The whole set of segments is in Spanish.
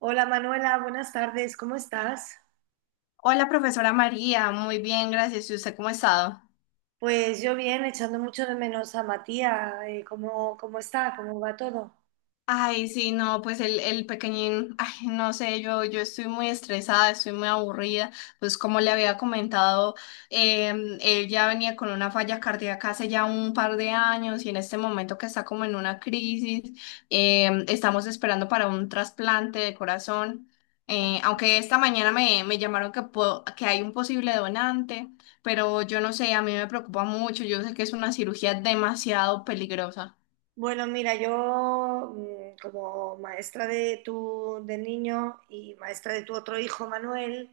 Hola Manuela, buenas tardes, ¿cómo estás? Hola, profesora María, muy bien, gracias. ¿Y usted cómo ha estado? Pues yo bien, echando mucho de menos a Matías, ¿Cómo está? ¿Cómo va todo? Ay, sí, no, pues el pequeñín, ay, no sé, yo estoy muy estresada, estoy muy aburrida, pues como le había comentado, él ya venía con una falla cardíaca hace ya un par de años y en este momento que está como en una crisis. Estamos esperando para un trasplante de corazón. Aunque esta mañana me llamaron que, que hay un posible donante, pero yo no sé, a mí me preocupa mucho, yo sé que es una cirugía demasiado peligrosa. Bueno, mira, yo como maestra de tu del niño y maestra de tu otro hijo Manuel,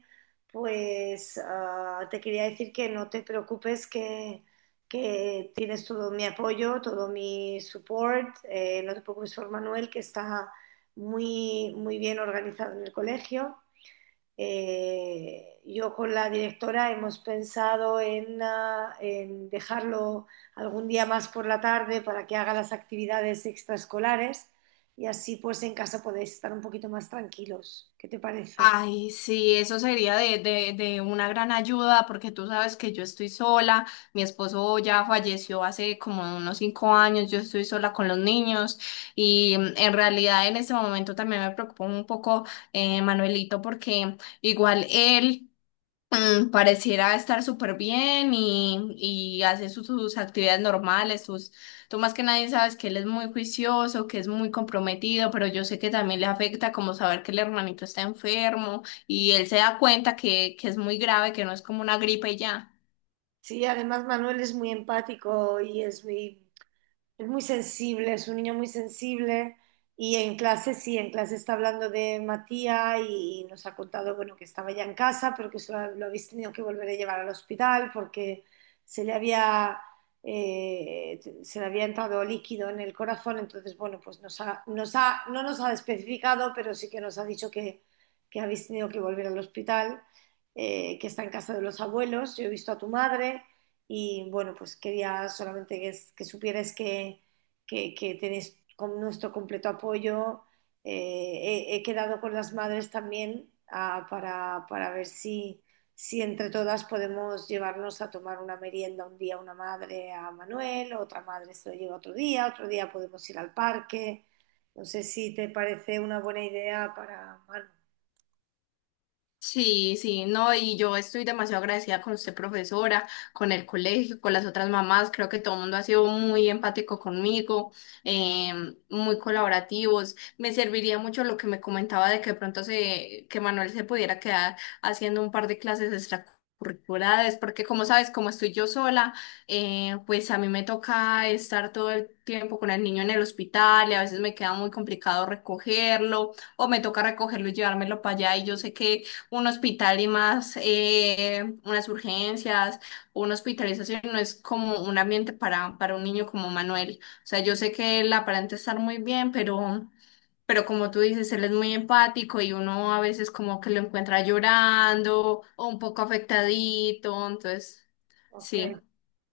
pues te quería decir que no te preocupes, que tienes todo mi apoyo, todo mi support, no te preocupes por Manuel, que está muy, muy bien organizado en el colegio. Yo con la directora hemos pensado en dejarlo algún día más por la tarde para que haga las actividades extraescolares y así pues en casa podéis estar un poquito más tranquilos. ¿Qué te parece? Ay, sí, eso sería de una gran ayuda porque tú sabes que yo estoy sola, mi esposo ya falleció hace como unos 5 años, yo estoy sola con los niños y en realidad en este momento también me preocupa un poco, Manuelito, porque igual él pareciera estar súper bien y hace sus actividades normales, tú más que nadie sabes que él es muy juicioso, que es muy comprometido, pero yo sé que también le afecta como saber que el hermanito está enfermo y él se da cuenta que es muy grave, que no es como una gripe y ya. Sí, además Manuel es muy empático y es muy Es muy sensible, es un niño muy sensible y en clase sí, en clase está hablando de Matías y nos ha contado, bueno, que estaba ya en casa, pero que lo habéis tenido que volver a llevar al hospital porque se le se le había entrado líquido en el corazón, entonces, bueno, pues no nos ha especificado, pero sí que nos ha dicho que habéis tenido que volver al hospital, que está en casa de los abuelos, yo he visto a tu madre y bueno, pues quería solamente que supieras que tienes con nuestro completo apoyo. He quedado con las madres también para ver si, si entre todas podemos llevarnos a tomar una merienda un día una madre a Manuel, otra madre se lo lleva otro día podemos ir al parque. No sé si te parece una buena idea para Manu. Sí, sí, no, y yo estoy demasiado agradecida con usted, profesora, con el colegio, con las otras mamás. Creo que todo el mundo ha sido muy empático conmigo, muy colaborativos. Me serviría mucho lo que me comentaba de que de pronto que Manuel se pudiera quedar haciendo un par de clases extracurriculares, porque como sabes, como estoy yo sola, pues a mí me toca estar todo el tiempo con el niño en el hospital y a veces me queda muy complicado recogerlo, o me toca recogerlo y llevármelo para allá, y yo sé que un hospital, y más unas urgencias, una hospitalización, no es como un ambiente para, un niño como Manuel. O sea, yo sé que él aparenta estar muy bien, pero como tú dices, él es muy empático y uno a veces como que lo encuentra llorando o un poco afectadito, entonces, Ok. sí.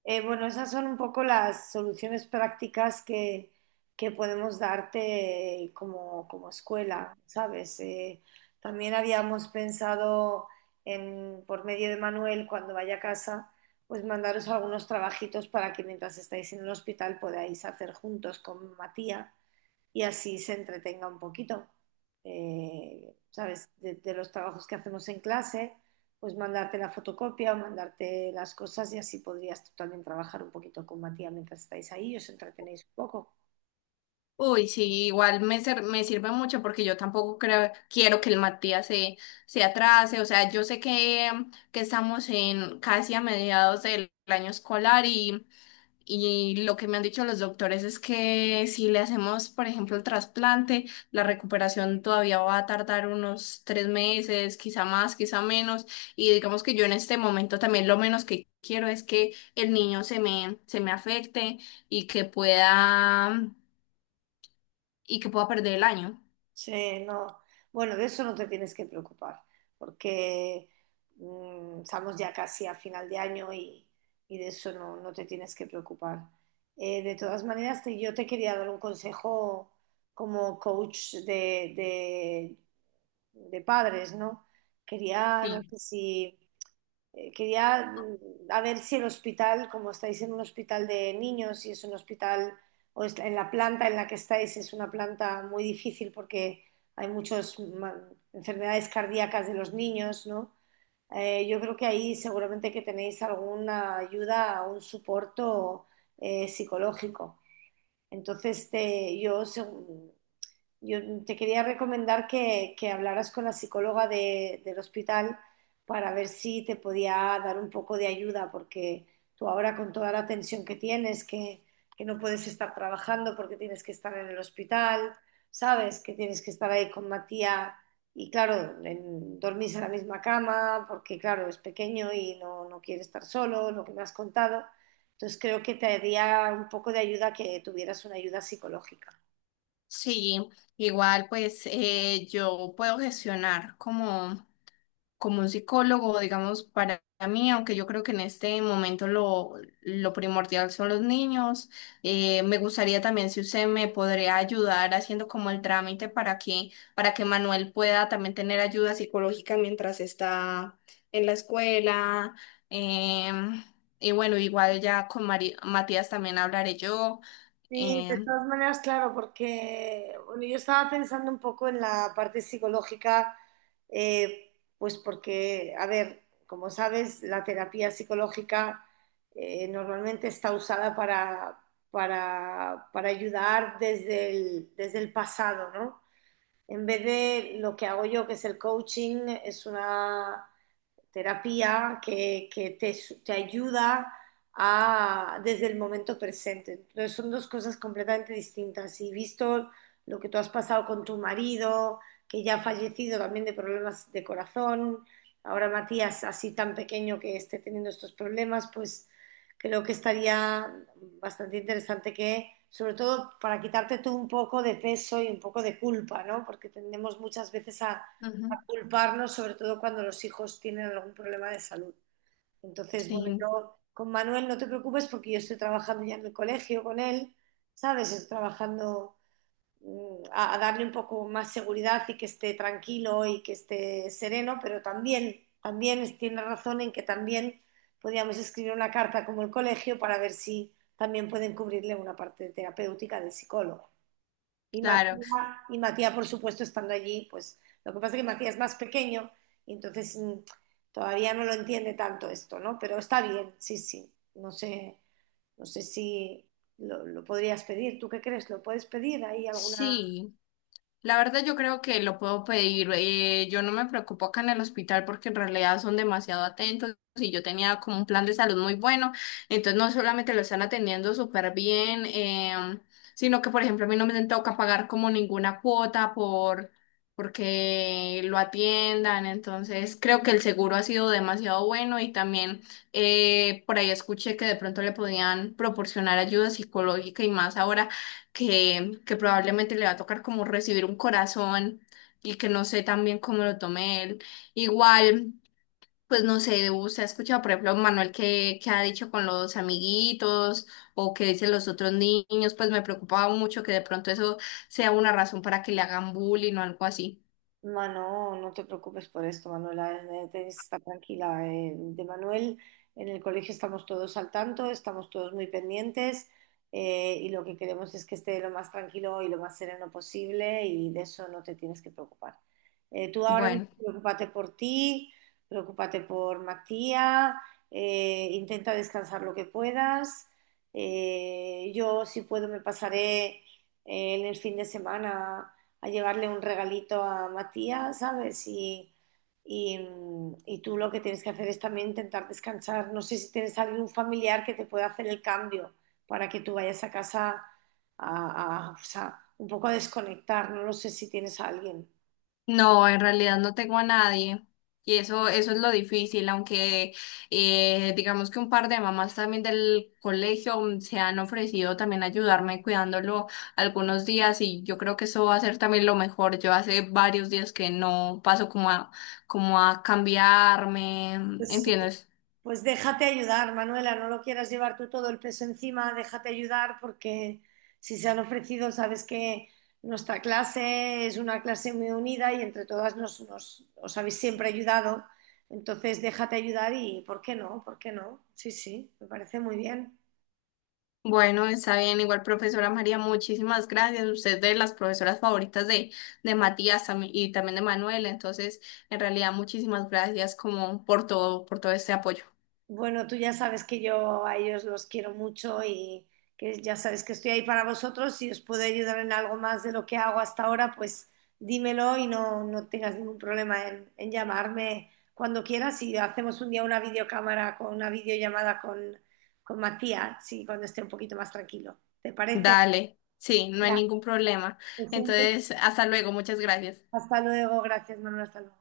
Bueno, esas son un poco las soluciones prácticas que podemos darte como escuela, ¿sabes? También habíamos pensado en, por medio de Manuel, cuando vaya a casa, pues mandaros algunos trabajitos para que mientras estáis en el hospital podáis hacer juntos con Matías y así se entretenga un poquito. ¿Sabes? De los trabajos que hacemos en clase, pues mandarte la fotocopia o mandarte las cosas y así podrías tú también trabajar un poquito con Matías mientras estáis ahí y os entretenéis un poco. Uy, sí, igual me sirve mucho, porque yo tampoco creo, quiero que el Matías se, se atrase. O sea, yo sé que estamos en casi a mediados del año escolar, y lo que me han dicho los doctores es que si le hacemos, por ejemplo, el trasplante, la recuperación todavía va a tardar unos 3 meses, quizá más, quizá menos. Y digamos que yo en este momento también lo menos que quiero es que el niño se me afecte, y que pueda y que pueda perder el año. Sí, no. Bueno, de eso no te tienes que preocupar, porque estamos ya casi a final de año y de eso no te tienes que preocupar. De todas maneras, yo te quería dar un consejo como coach de de padres, ¿no? Quería, no Sí. sé si, quería, a ver si el hospital, como estáis en un hospital de niños, si es un hospital o en la planta en la que estáis es una planta muy difícil porque hay muchas enfermedades cardíacas de los niños, ¿no? Yo creo que ahí seguramente que tenéis alguna ayuda, un soporte psicológico. Entonces, yo te quería recomendar que hablaras con la psicóloga del hospital para ver si te podía dar un poco de ayuda, porque tú ahora con toda la tensión que tienes, que no puedes estar trabajando porque tienes que estar en el hospital, sabes que tienes que estar ahí con Matías y claro, dormís en la misma cama porque claro, es pequeño y no quiere estar solo, lo que me has contado. Entonces creo que te haría un poco de ayuda que tuvieras una ayuda psicológica. Sí, igual pues yo puedo gestionar como un psicólogo, digamos, para mí, aunque yo creo que en este momento lo primordial son los niños. Me gustaría también si usted me podría ayudar haciendo como el trámite para que Manuel pueda también tener ayuda psicológica mientras está en la escuela. em, y bueno, igual ya con Matías también hablaré yo. Sí, de em, todas maneras, claro, porque bueno, yo estaba pensando un poco en la parte psicológica, eh, pues porque, a ver, como sabes, la terapia psicológica normalmente está usada para ayudar desde desde el pasado, ¿no? En vez de lo que hago yo, que es el coaching, es una terapia que te ayuda a, desde el momento presente. Entonces son dos cosas completamente distintas. Y visto lo que tú has pasado con tu marido, que ya ha fallecido también de problemas de corazón, ahora Matías así tan pequeño que esté teniendo estos problemas, pues creo que estaría bastante interesante que, sobre todo para quitarte tú un poco de peso y un poco de culpa, ¿no? Porque tendemos muchas veces Ujú. a culparnos, sobre todo cuando los hijos tienen algún problema de salud. Entonces, bueno, Sí, yo con Manuel no te preocupes porque yo estoy trabajando ya en el colegio con él, ¿sabes? Estoy trabajando, a darle un poco más seguridad y que esté tranquilo y que esté sereno, pero también, también tiene razón en que también podríamos escribir una carta como el colegio para ver si también pueden cubrirle una parte terapéutica del psicólogo. Y claro. Matías, y Matías, por supuesto, estando allí, pues lo que pasa es que Matías es más pequeño y entonces todavía no lo entiende tanto esto, ¿no? Pero está bien, sí, sí. No sé, no sé si lo podrías pedir. ¿Tú qué crees? ¿Lo puedes pedir? ¿Hay alguna? Sí. La verdad yo creo que lo puedo pedir. Yo no me preocupo acá en el hospital porque en realidad son demasiado atentos y yo tenía como un plan de salud muy bueno. Entonces no solamente lo están atendiendo súper bien, sino que, por ejemplo, a mí no me toca pagar como ninguna cuota porque lo atiendan. Entonces creo que el seguro ha sido demasiado bueno y también por ahí escuché que de pronto le podían proporcionar ayuda psicológica, y más ahora que probablemente le va a tocar como recibir un corazón, y que no sé también cómo lo tome él. Igual, pues no sé, usted ha escuchado, por ejemplo, Manuel que ha dicho con los amiguitos, o que dicen los otros niños, pues me preocupaba mucho que de pronto eso sea una razón para que le hagan bullying o algo así. Mano, no te preocupes por esto, Manuela, tienes que estar tranquila. De Manuel, en el colegio estamos todos al tanto, estamos todos muy pendientes, y lo que queremos es que esté lo más tranquilo y lo más sereno posible y de eso no te tienes que preocupar. Tú ahora mismo Bueno. preocúpate por ti, preocúpate por Matías, intenta descansar lo que puedas. Yo, si puedo, me pasaré en el fin de semana a llevarle un regalito a Matías, ¿sabes? Y, y tú lo que tienes que hacer es también intentar descansar. No sé si tienes algún familiar que te pueda hacer el cambio para que tú vayas a casa a, o sea, un poco a desconectar. No lo sé si tienes a alguien. No, en realidad no tengo a nadie. Y eso es lo difícil, aunque digamos que un par de mamás también del colegio se han ofrecido también ayudarme cuidándolo algunos días, y yo creo que eso va a ser también lo mejor. Yo hace varios días que no paso como a cambiarme, Pues sí, ¿entiendes? pues déjate ayudar, Manuela, no lo quieras llevar tú todo el peso encima, déjate ayudar porque si se han ofrecido, sabes que nuestra clase es una clase muy unida y entre todas os habéis siempre ayudado, entonces déjate ayudar y ¿por qué no? ¿Por qué no? Sí, sí, me parece muy bien. Bueno, está bien. Igual, profesora María, muchísimas gracias. Usted es de las profesoras favoritas de Matías tam- y también de Manuel. Entonces, en realidad, muchísimas gracias como por todo este apoyo. Bueno, tú ya sabes que yo a ellos los quiero mucho y que ya sabes que estoy ahí para vosotros. Si os puedo ayudar en algo más de lo que hago hasta ahora, pues dímelo y no tengas ningún problema en llamarme cuando quieras y hacemos un día una videocámara con una videollamada con Matías, sí, cuando esté un poquito más tranquilo. ¿Te parece? Dale, sí, no hay Ya, ningún problema. pues, Entonces, hasta luego. Muchas gracias. hasta luego, gracias, Manuel, hasta luego.